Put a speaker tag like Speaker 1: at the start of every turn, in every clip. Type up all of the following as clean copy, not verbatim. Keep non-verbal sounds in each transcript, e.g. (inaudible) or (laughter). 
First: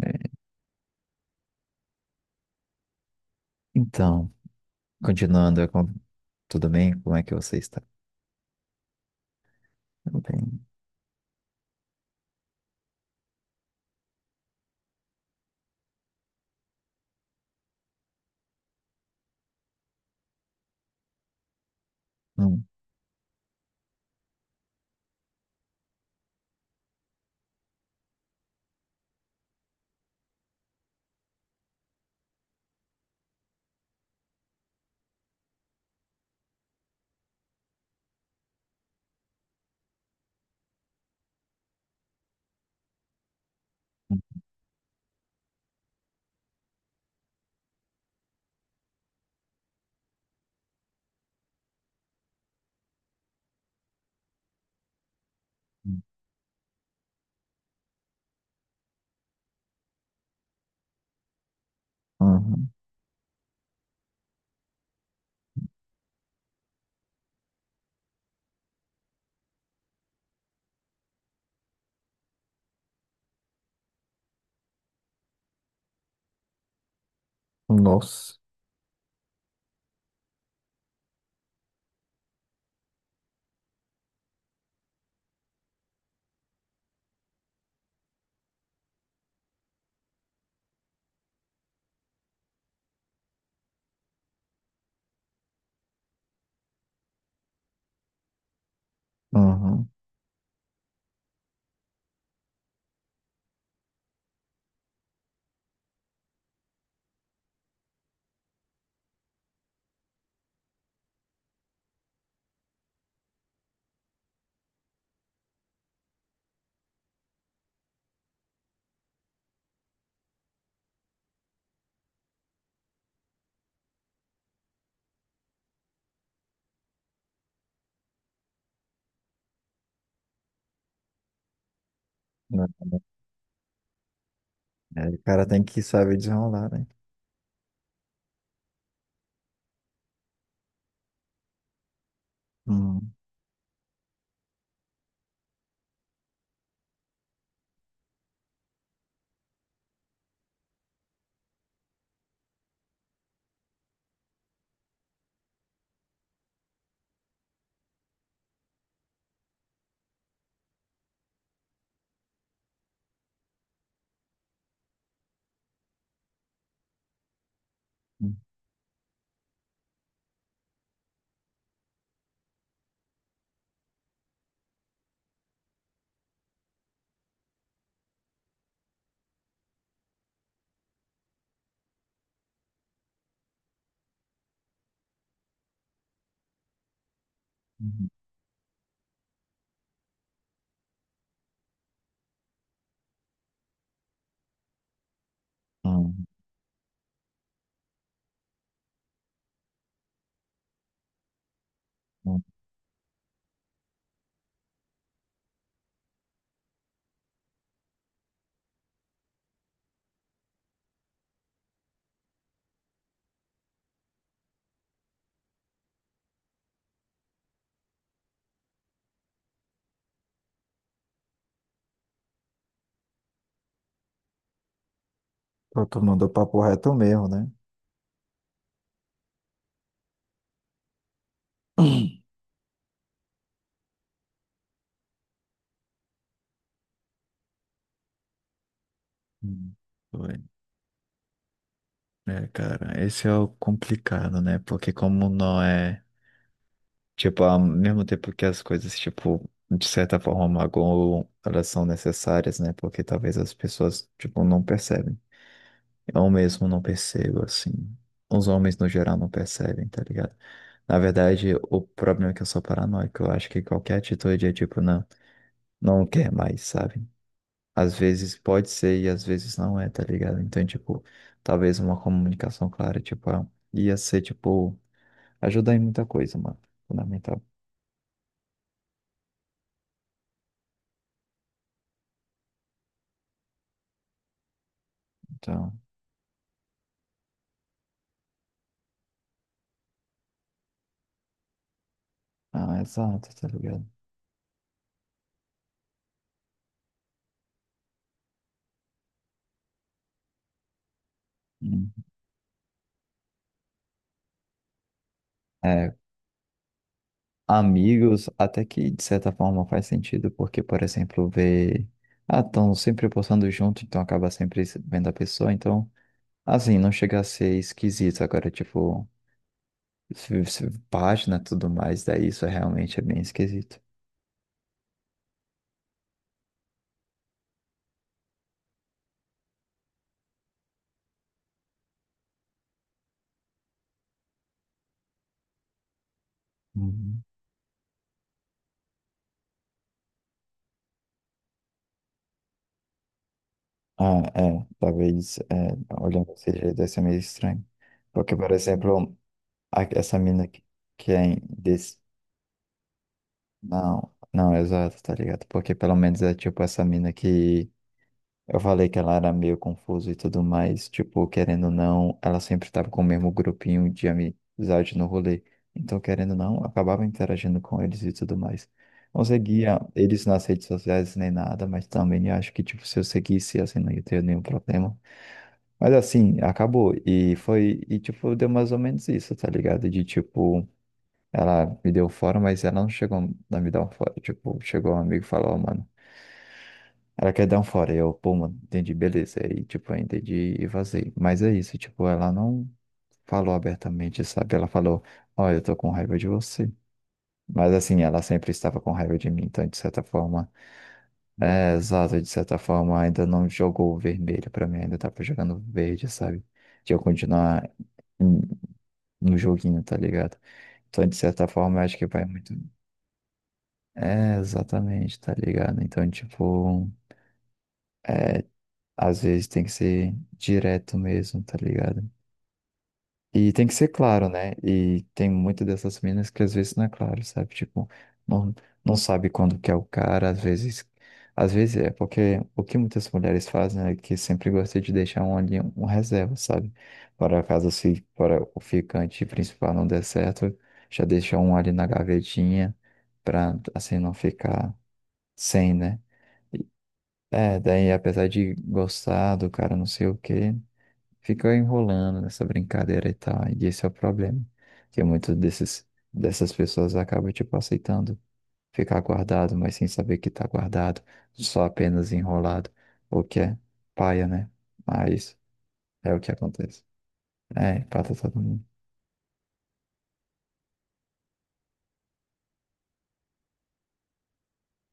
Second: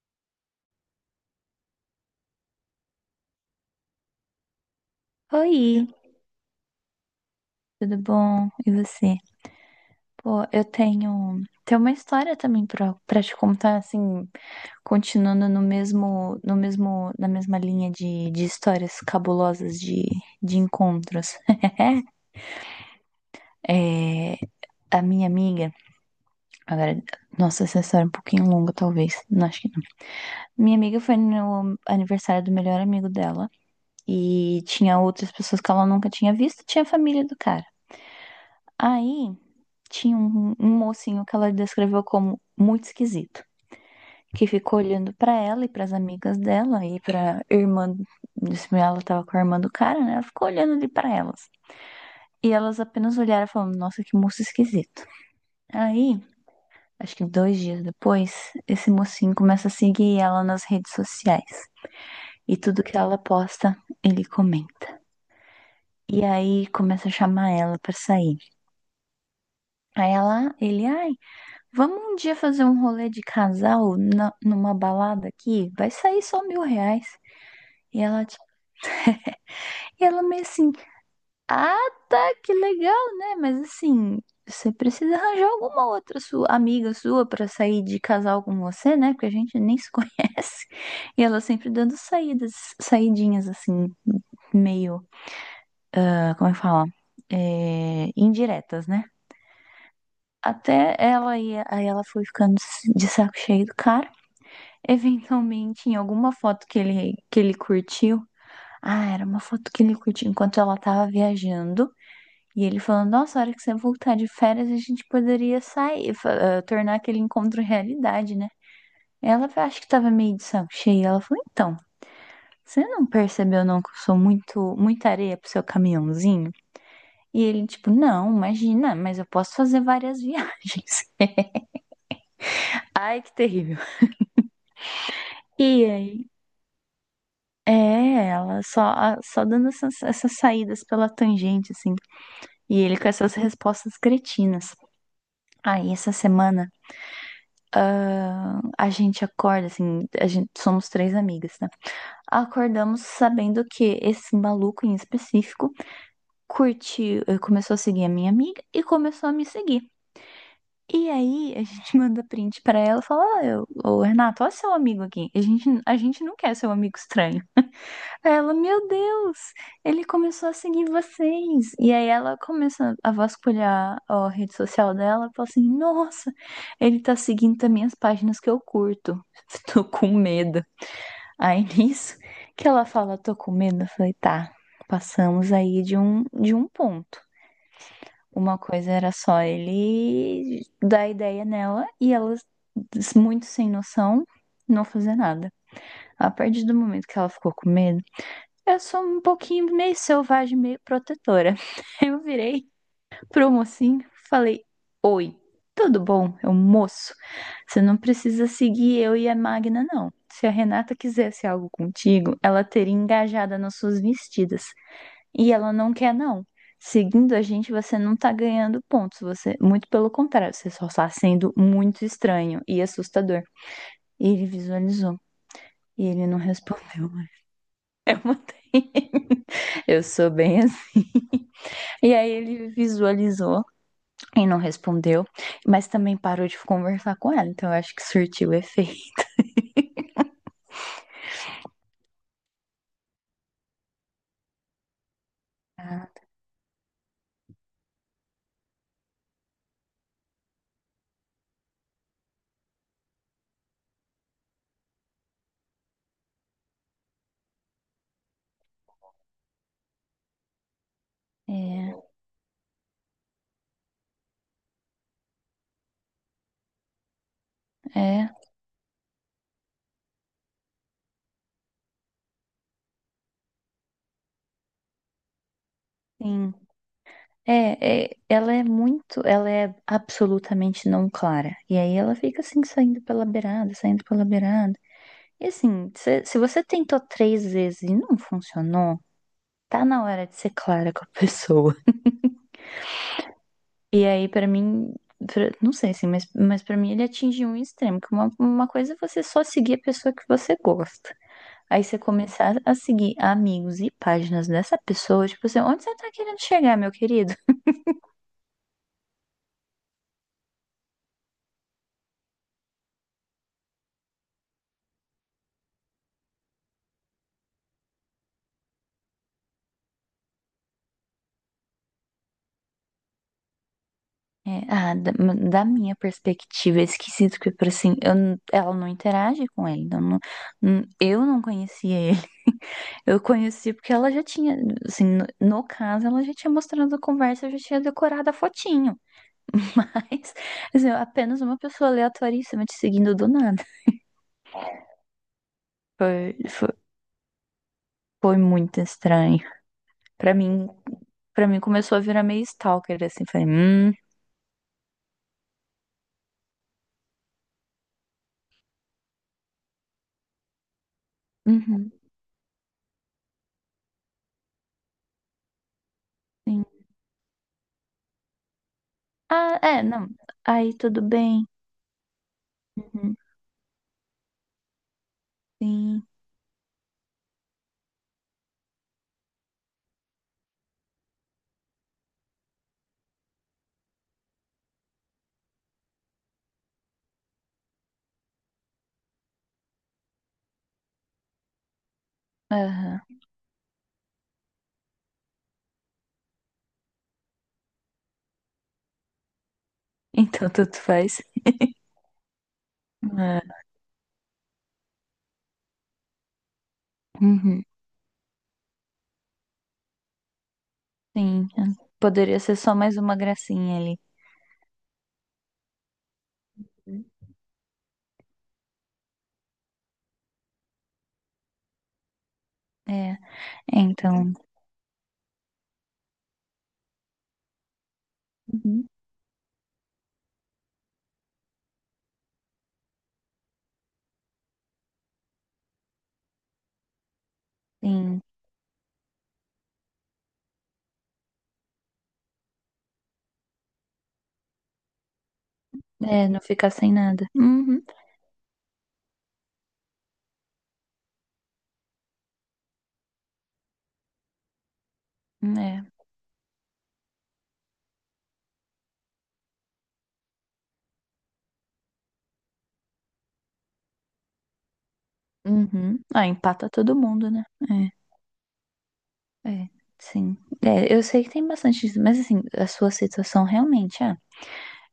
Speaker 1: É, então, continuando,
Speaker 2: Oi,
Speaker 1: tudo bem? Como é que você está?
Speaker 2: tudo bom? E você?
Speaker 1: Tudo
Speaker 2: Pô,
Speaker 1: bem.
Speaker 2: eu tenho uma história também pra te contar, assim, continuando no mesmo, no mesmo, na mesma linha de histórias cabulosas de encontros. (laughs)
Speaker 1: Hum,
Speaker 2: É, a minha amiga, agora, nossa, essa história é um pouquinho longa, talvez, não acho que não. Minha amiga foi no aniversário do melhor amigo dela e tinha outras pessoas que ela nunca tinha visto, tinha a família do cara. Aí tinha um mocinho que ela descreveu como muito esquisito,
Speaker 1: hum,
Speaker 2: que ficou olhando pra ela e pras amigas dela e pra irmã, disse ela tava com a irmã do cara, né? Ela ficou olhando ali pra elas. E elas apenas olharam e falaram: "Nossa, que moço esquisito."
Speaker 1: hum.
Speaker 2: Aí, acho que 2 dias depois, esse mocinho começa a seguir ela nas redes sociais. E
Speaker 1: Uhum.
Speaker 2: tudo que ela posta, ele comenta. E aí começa a chamar ela pra sair. Aí vamos um dia fazer um rolê de casal numa balada aqui? Vai sair só R$ 1.000. E ela, ti-
Speaker 1: Nossa.
Speaker 2: e ela meio assim, ah, tá, que legal, né? Mas assim, você precisa arranjar alguma outra sua amiga sua pra sair de casal com você, né? Porque a gente nem se (laughs) conhece. E ela sempre dando saídas, saidinhas assim, meio, como é que fala? É, indiretas, né?
Speaker 1: Uhum.
Speaker 2: Até ela ia, aí ela foi ficando de saco cheio do cara. Eventualmente, em alguma foto que ele curtiu. Ah, era uma foto que ele curtiu enquanto ela tava viajando. E ele falando, nossa, a hora que você voltar de férias, a gente poderia sair, tornar aquele encontro realidade, né? Ela acho que tava meio de saco cheio. Ela falou, então, você não percebeu não que eu sou muita areia pro seu caminhãozinho? E ele, tipo, não, imagina, mas eu posso fazer várias viagens.
Speaker 1: Não,
Speaker 2: (laughs)
Speaker 1: não.
Speaker 2: Ai, que terrível.
Speaker 1: É, o cara tem que
Speaker 2: E
Speaker 1: saber
Speaker 2: aí?
Speaker 1: desenrolar, né?
Speaker 2: É, ela só dando essas saídas pela tangente, assim. E ele com
Speaker 1: Hum,
Speaker 2: essas respostas cretinas. Aí, essa semana, a gente acorda, assim, somos três amigas, né? Acordamos sabendo que esse maluco em específico começou a seguir a minha amiga e começou a me seguir. E aí, a gente (laughs) manda print pra ela e fala: "Ah, Ô, Renato, olha seu amigo aqui. A gente não quer seu amigo estranho.
Speaker 1: hum,
Speaker 2: Ela, meu Deus, ele começou a seguir vocês. E aí ela começa a vasculhar a rede social dela, e fala assim: "Nossa, ele tá seguindo também as páginas que eu curto. (laughs) Tô com medo." Aí nisso que ela fala: "Tô com medo." Eu falei: "Tá, passamos aí de um ponto."
Speaker 1: hum,
Speaker 2: Uma coisa era só ele dar ideia nela e ela muito sem noção não fazer nada.
Speaker 1: hum,
Speaker 2: A partir do momento que ela ficou com medo, eu sou um pouquinho meio selvagem, meio protetora. (laughs) Eu
Speaker 1: hum.
Speaker 2: virei pro mocinho, falei: Oi, tudo bom? Eu moço. Você não precisa seguir eu e a Magna, não. Se a Renata quisesse algo contigo, ela teria engajada nas suas vestidas. E ela não quer, não. Seguindo a gente, você não tá ganhando pontos. Você, muito pelo contrário, você só está sendo muito estranho e assustador. Ele visualizou
Speaker 1: Pô, tu
Speaker 2: e ele
Speaker 1: mandou
Speaker 2: não
Speaker 1: papo reto
Speaker 2: respondeu.
Speaker 1: mesmo, né?
Speaker 2: Eu mandei. (laughs) Eu sou bem assim. E aí ele visualizou e não respondeu, mas também parou de conversar com ela, então eu acho que surtiu efeito.
Speaker 1: Hum. Foi. É, cara, esse é o complicado, né? Porque como não é.
Speaker 2: Ah,
Speaker 1: Tipo, ao mesmo tempo que as coisas, tipo, de certa forma magoam, elas são necessárias, né? Porque talvez as pessoas, tipo, não percebem. Eu mesmo não percebo, assim. Os homens, no geral, não percebem, tá ligado? Na verdade, o
Speaker 2: é,
Speaker 1: problema é que eu sou paranoico. Eu acho que qualquer atitude é, tipo, não, não quer mais, sabe? Às
Speaker 2: é,
Speaker 1: vezes pode ser e às vezes não é, tá ligado? Então, tipo, talvez uma comunicação clara, tipo, ah, ia ser, tipo, ajudar em muita coisa,
Speaker 2: sim.
Speaker 1: mano. Fundamental.
Speaker 2: É, é, ela é absolutamente não clara. E aí ela fica assim, saindo pela beirada, saindo pela beirada. E
Speaker 1: Então.
Speaker 2: assim, se você tentou 3 vezes e não funcionou, tá na hora de ser clara com a pessoa.
Speaker 1: Ah, exato, tá ligado?
Speaker 2: E aí, pra mim, não sei assim, mas para mim ele atingiu um extremo, que uma coisa é você só seguir a pessoa que você gosta. Aí
Speaker 1: Hum.
Speaker 2: você começar a seguir amigos e páginas dessa pessoa, tipo assim, onde
Speaker 1: É,
Speaker 2: você tá querendo chegar, meu querido?
Speaker 1: amigos, até que de certa forma faz sentido, porque, por exemplo, ver. Ah, estão sempre postando junto, então acaba sempre vendo a pessoa, então, assim, não chega a ser esquisito. Agora, tipo, página e tudo mais, daí isso é realmente é bem esquisito.
Speaker 2: É, da minha perspectiva, é esquisito que, por assim, ela não interage com ele, eu não conhecia ele. (laughs) Eu conheci porque ela já tinha, assim, no caso, ela já tinha mostrado a
Speaker 1: Uhum.
Speaker 2: conversa, eu já tinha decorado a fotinho. (laughs) Mas, assim, apenas uma pessoa aleatoríssima te seguindo do nada.
Speaker 1: Ah, é, talvez, é, olhando
Speaker 2: Foi,
Speaker 1: desse
Speaker 2: foi,
Speaker 1: jeito, deve ser meio estranho. Porque,
Speaker 2: foi
Speaker 1: por
Speaker 2: muito
Speaker 1: exemplo,
Speaker 2: estranho.
Speaker 1: essa
Speaker 2: Pra
Speaker 1: mina que,
Speaker 2: mim,
Speaker 1: que é.
Speaker 2: para mim começou a virar meio stalker, assim. Falei,
Speaker 1: Não, não, exato, tá ligado? Porque pelo menos é tipo essa mina que eu falei que ela era meio confusa e tudo mais, tipo, querendo ou
Speaker 2: uhum,
Speaker 1: não, ela sempre tava com o mesmo grupinho de amizade no rolê. Então, querendo ou não,
Speaker 2: sim.
Speaker 1: acabava interagindo com eles e tudo mais. Não
Speaker 2: Ah,
Speaker 1: seguia
Speaker 2: é, não.
Speaker 1: eles nas redes
Speaker 2: Aí, tudo
Speaker 1: sociais nem
Speaker 2: bem.
Speaker 1: nada, mas também acho que, tipo, se eu
Speaker 2: Uhum,
Speaker 1: seguisse, assim, não ia ter nenhum problema. Mas
Speaker 2: sim.
Speaker 1: assim, acabou. E foi, e tipo, deu mais ou menos isso, tá ligado? De tipo. Ela me deu fora, mas ela não chegou a me dar um fora. Tipo, chegou um amigo e falou, ó, mano, ela quer dar um fora. E eu, pô, mano, entendi, beleza. E, tipo, eu entendi e vazei. Mas é isso, tipo, ela não
Speaker 2: Aham.
Speaker 1: falou abertamente, sabe? Ela falou, ó, eu tô com raiva de você. Mas, assim, ela sempre estava com raiva de mim, então, de certa
Speaker 2: Então,
Speaker 1: forma,
Speaker 2: tanto faz.
Speaker 1: é exato, de certa forma, ainda
Speaker 2: Ah,
Speaker 1: não jogou o vermelho pra mim, ainda tava jogando verde, sabe? De eu
Speaker 2: uhum,
Speaker 1: continuar hum, no joguinho, tá ligado? Então, de certa
Speaker 2: sim.
Speaker 1: forma, eu acho que vai
Speaker 2: Poderia
Speaker 1: muito.
Speaker 2: ser só mais uma gracinha ali.
Speaker 1: É, exatamente, tá ligado? Então, tipo, é, às vezes tem que ser direto mesmo, tá ligado?
Speaker 2: É, é,
Speaker 1: E tem que ser claro,
Speaker 2: então.
Speaker 1: né? E tem muitas dessas minas que às vezes não é claro, sabe? Tipo, não,
Speaker 2: Uhum,
Speaker 1: não sabe quando que é o cara, às vezes. Às vezes é porque o que muitas mulheres fazem é que sempre gostam de deixar um ali um reserva, sabe? Para caso se
Speaker 2: sim.
Speaker 1: para o ficante principal não der certo, já deixa um ali na gavetinha pra assim não ficar sem, né?
Speaker 2: É, não ficar sem nada.
Speaker 1: É,
Speaker 2: Uhum,
Speaker 1: daí apesar de gostar do cara não sei o quê, fica enrolando nessa brincadeira e tal. E esse é o problema. Que
Speaker 2: é.
Speaker 1: dessas pessoas acabam, tipo, aceitando ficar guardado, mas sem saber que tá guardado, só apenas enrolado, o que é paia, né? Mas
Speaker 2: Uhum.
Speaker 1: é o
Speaker 2: Ah,
Speaker 1: que
Speaker 2: empata
Speaker 1: acontece.
Speaker 2: todo mundo, né?
Speaker 1: É, empata todo mundo.
Speaker 2: É, é, sim. É, eu sei que tem bastante isso, mas assim, a sua situação realmente é,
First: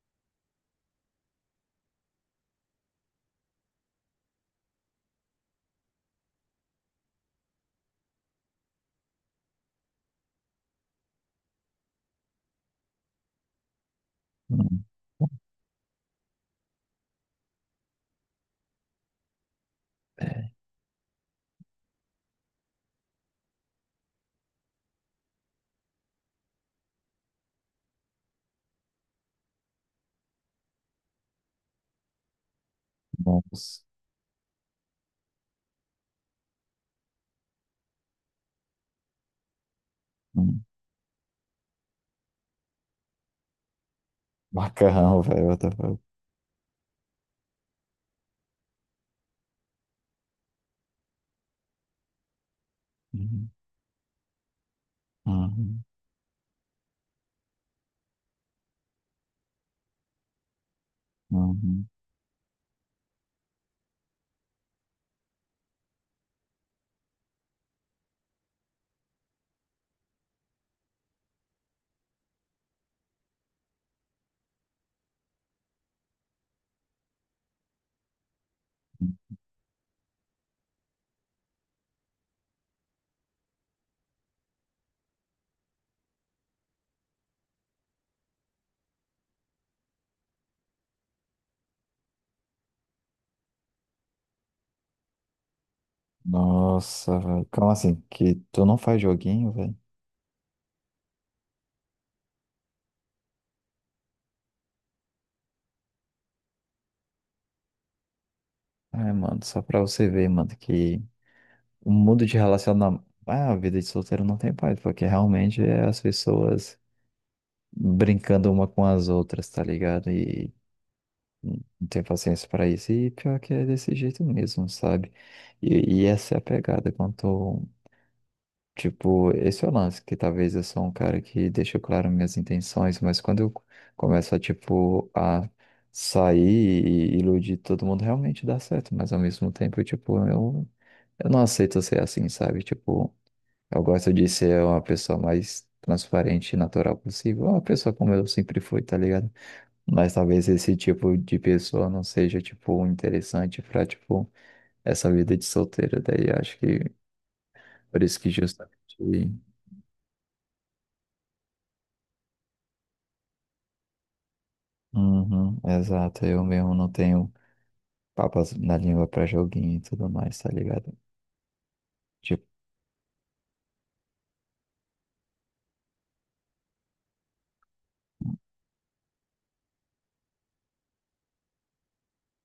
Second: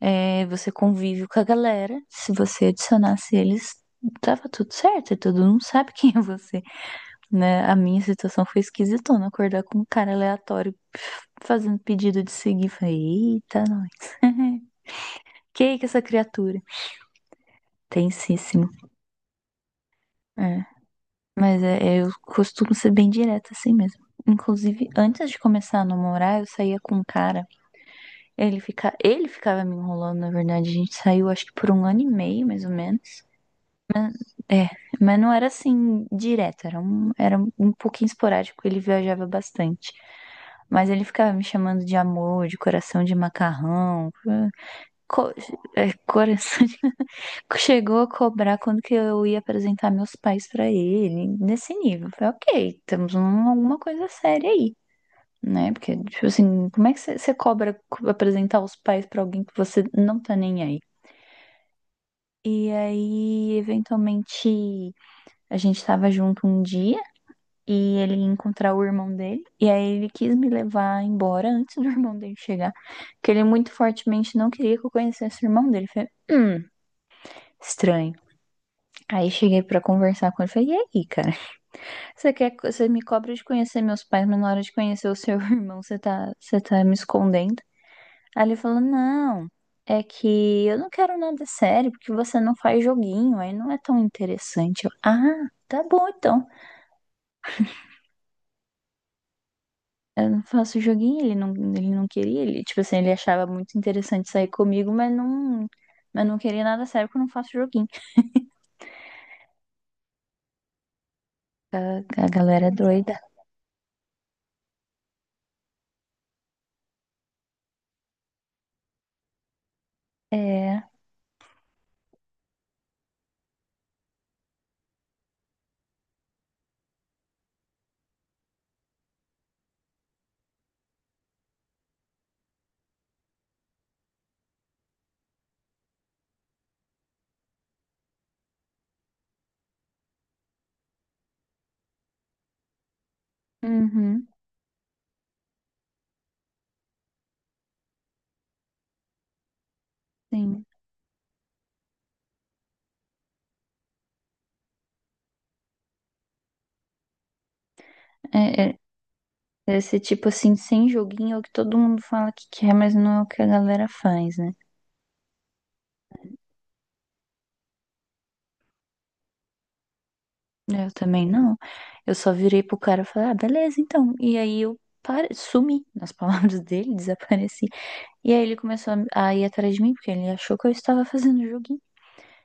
Speaker 2: é, você convive com a galera, se você adicionasse eles, tava tudo certo, e todo mundo sabe (laughs) quem é você, né? A minha situação foi esquisitona, acordar com um cara aleatório fazendo pedido de seguir, falei, eita, nós. (laughs)
Speaker 1: Hum,
Speaker 2: Que é essa criatura? Tensíssimo.
Speaker 1: é,
Speaker 2: É. Mas eu costumo ser bem direta assim mesmo. Inclusive, antes de começar a namorar, eu saía com um cara. Ele ficava me enrolando, na verdade. A gente saiu, acho que por um ano e meio, mais ou menos.
Speaker 1: nossa.
Speaker 2: Mas, é, mas não era assim direto, era um pouquinho esporádico. Ele viajava bastante.
Speaker 1: Hum,
Speaker 2: Mas ele ficava me chamando de amor, de coração de macarrão,
Speaker 1: macarrão,
Speaker 2: co-
Speaker 1: velho, what the fuck.
Speaker 2: coração chegou a cobrar quando que eu ia apresentar meus pais pra ele, nesse nível. Eu falei, ok, temos
Speaker 1: Uhum,
Speaker 2: alguma coisa séria aí, né?
Speaker 1: uhum,
Speaker 2: Porque, tipo assim, como é que você cobra apresentar os pais pra alguém que você não tá nem aí?
Speaker 1: uhum.
Speaker 2: E aí, eventualmente, a gente tava junto um dia e ele ia encontrar o irmão dele. E aí ele quis me levar embora antes do (laughs) irmão dele chegar. Porque ele muito fortemente não queria que eu conhecesse o irmão dele. Eu falei, estranho. Aí cheguei pra conversar com ele e falei, e aí, cara? Você me cobra de conhecer meus pais, mas na hora de conhecer o seu (laughs) irmão, você tá me escondendo. Aí ele falou: Não, é que eu não quero nada sério, porque você não faz joguinho, aí não é tão interessante. Eu, ah, tá bom então.
Speaker 1: Nossa, velho. Como assim? Que tu não faz joguinho, velho?
Speaker 2: Eu não faço joguinho, ele não queria, ele, tipo assim, ele achava muito interessante sair comigo, mas não queria nada sério porque eu não faço joguinho.
Speaker 1: Ai, mano, só pra você ver, mano, que o mundo
Speaker 2: A
Speaker 1: de
Speaker 2: galera é
Speaker 1: relacionamento.
Speaker 2: doida.
Speaker 1: Ah, a vida de solteiro não tem paz, porque realmente é as pessoas brincando uma com as outras, tá ligado? E
Speaker 2: É,
Speaker 1: não tem paciência pra isso. E pior que é desse jeito mesmo, sabe? E essa é a pegada. Quanto. Tipo, esse é o lance, que talvez eu sou um cara que deixa claro minhas intenções, mas quando eu começo a, tipo, a sair e iludir todo mundo, realmente dá certo, mas ao mesmo tempo, tipo, eu não aceito ser assim, sabe? Tipo, eu gosto de
Speaker 2: uhum,
Speaker 1: ser uma pessoa mais transparente e natural possível, uma pessoa como eu sempre fui, tá ligado? Mas talvez
Speaker 2: sim.
Speaker 1: esse tipo de pessoa não seja, tipo, interessante pra, tipo, essa vida de solteiro, daí acho que por isso que
Speaker 2: É,
Speaker 1: justamente.
Speaker 2: é, esse tipo assim, sem joguinho, é o que todo mundo fala que quer, mas não é o que a galera faz, né?
Speaker 1: Uhum, exato, eu mesmo não tenho papas na língua pra joguinho e tudo mais, tá
Speaker 2: Eu
Speaker 1: ligado?
Speaker 2: também não. Eu só
Speaker 1: Tipo,
Speaker 2: virei pro cara e falei, ah, beleza, então. E aí eu sumi, nas palavras (laughs) dele, desapareci. E aí ele começou a ir atrás de mim, porque ele achou que eu estava fazendo joguinho.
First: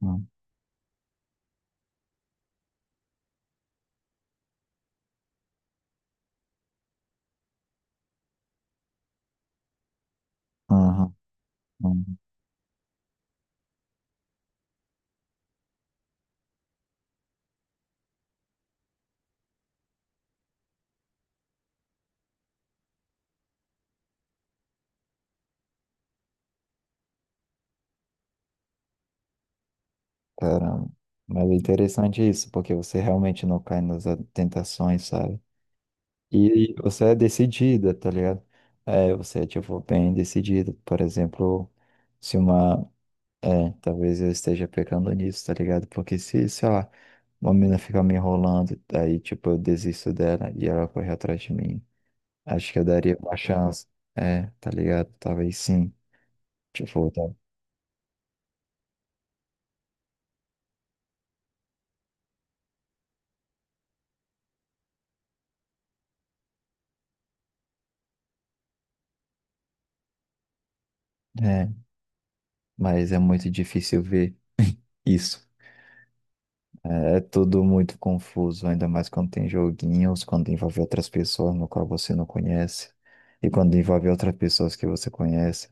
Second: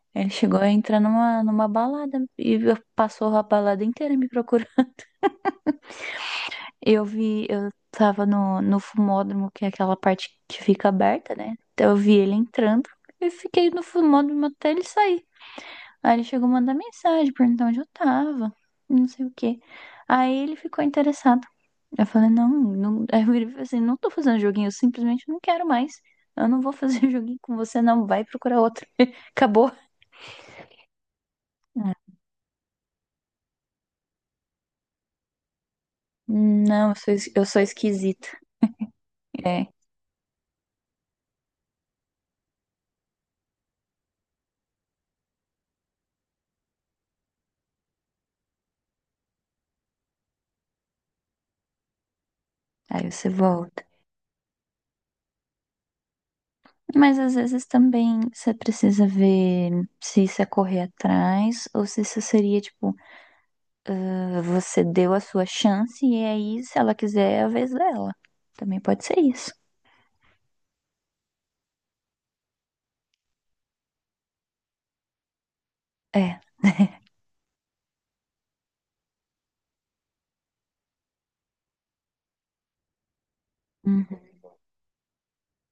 Speaker 1: hum,
Speaker 2: Ele chegou a entrar numa balada e passou a balada inteira me procurando. (laughs) Eu vi, eu tava no fumódromo, que é aquela parte que fica
Speaker 1: uhum,
Speaker 2: aberta, né? Então eu vi
Speaker 1: uhum,
Speaker 2: ele entrando. Eu fiquei no fumódromo até ele sair. Aí ele chegou a mandar mensagem perguntando onde eu tava, não sei o quê. Aí ele ficou interessado. Eu falei, não, não. (laughs) Aí eu virei e falei assim, não tô fazendo joguinho, eu simplesmente não quero mais. Eu não vou fazer (laughs) joguinho com você, não. Vai procurar outro. (laughs) Acabou.
Speaker 1: caramba. Mas é
Speaker 2: Ah,
Speaker 1: interessante isso, porque você realmente não cai nas tentações, sabe? E
Speaker 2: não, eu
Speaker 1: você
Speaker 2: sou,
Speaker 1: é
Speaker 2: es- eu sou
Speaker 1: decidida, tá
Speaker 2: esquisita.
Speaker 1: ligado? É, você é,
Speaker 2: É.
Speaker 1: tipo, bem decidida. Por exemplo, se uma. É, talvez eu esteja pecando nisso, tá ligado? Porque se, sei lá, uma mina fica me enrolando, aí, tipo, eu desisto dela e ela corre atrás de mim. Acho que eu
Speaker 2: Aí
Speaker 1: daria
Speaker 2: você
Speaker 1: uma
Speaker 2: volta.
Speaker 1: chance. É, tá ligado? Talvez sim. Tipo,
Speaker 2: Mas
Speaker 1: tá.
Speaker 2: às vezes também você precisa ver se isso é correr atrás ou se isso seria, tipo, você deu a sua chance e aí, se ela quiser, é a vez dela. Também pode ser isso.
Speaker 1: É, mas é muito difícil ver isso.
Speaker 2: É.
Speaker 1: É, é tudo muito confuso, ainda mais quando tem joguinhos, quando envolve outras pessoas no qual você não conhece, e quando envolve
Speaker 2: Uhum.
Speaker 1: outras pessoas que você conhece.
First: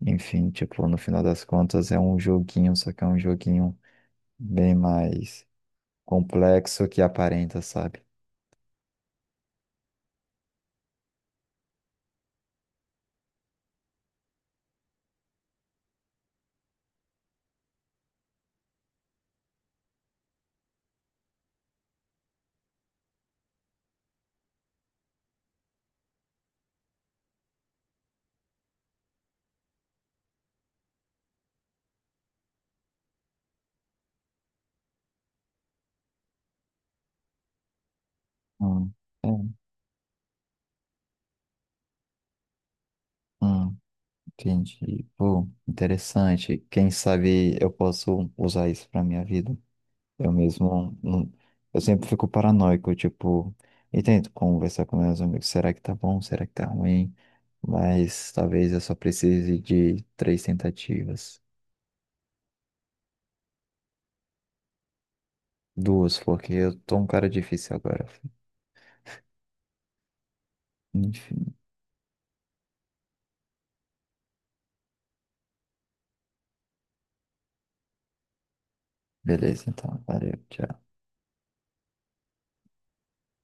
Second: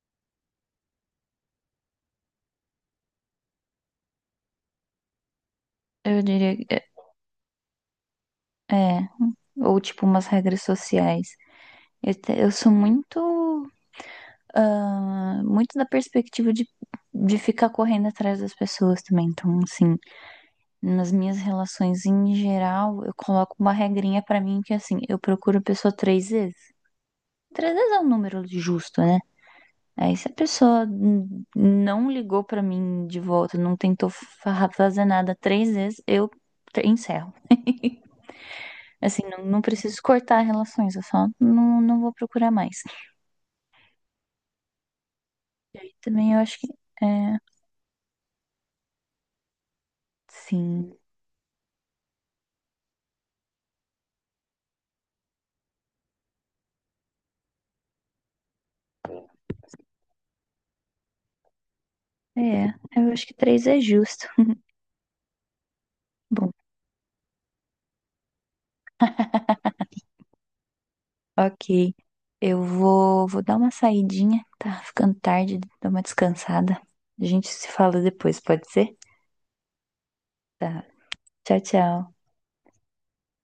Speaker 1: Enfim, tipo, no final das contas é um joguinho, só que é um joguinho bem mais
Speaker 2: Eu diria que é.
Speaker 1: complexo que aparenta, sabe?
Speaker 2: É. Ou tipo umas regras sociais. Eu sou muito da perspectiva de, ficar correndo atrás das pessoas também. Então, assim, nas minhas relações em geral, eu coloco uma regrinha pra mim que é assim, eu procuro a pessoa 3 vezes. 3 vezes é um número justo, né? Aí se a pessoa não ligou pra mim de volta, não tentou fazer nada 3 vezes, eu encerro.
Speaker 1: Hum,
Speaker 2: Assim,
Speaker 1: é,
Speaker 2: não, não preciso cortar relações, eu só não, não vou procurar mais.
Speaker 1: hum. Entendi. Pô,
Speaker 2: E aí também eu acho
Speaker 1: interessante.
Speaker 2: que
Speaker 1: Quem
Speaker 2: é,
Speaker 1: sabe eu posso usar isso pra minha vida. Eu
Speaker 2: sim,
Speaker 1: mesmo, eu sempre fico paranoico, tipo, e tento conversar com meus amigos, será que tá bom? Será que tá ruim? Mas talvez eu só precise de 3 tentativas.
Speaker 2: é, eu acho que três é justo. (laughs)
Speaker 1: Duas,
Speaker 2: Bom,
Speaker 1: porque eu tô um cara difícil agora. Enfim,
Speaker 2: ok. Eu vou dar uma saidinha, tá ficando tarde, dar uma descansada. A gente se fala depois, pode ser?
Speaker 1: beleza, então, valeu,
Speaker 2: Tá.
Speaker 1: tchau.
Speaker 2: Tchau, tchau.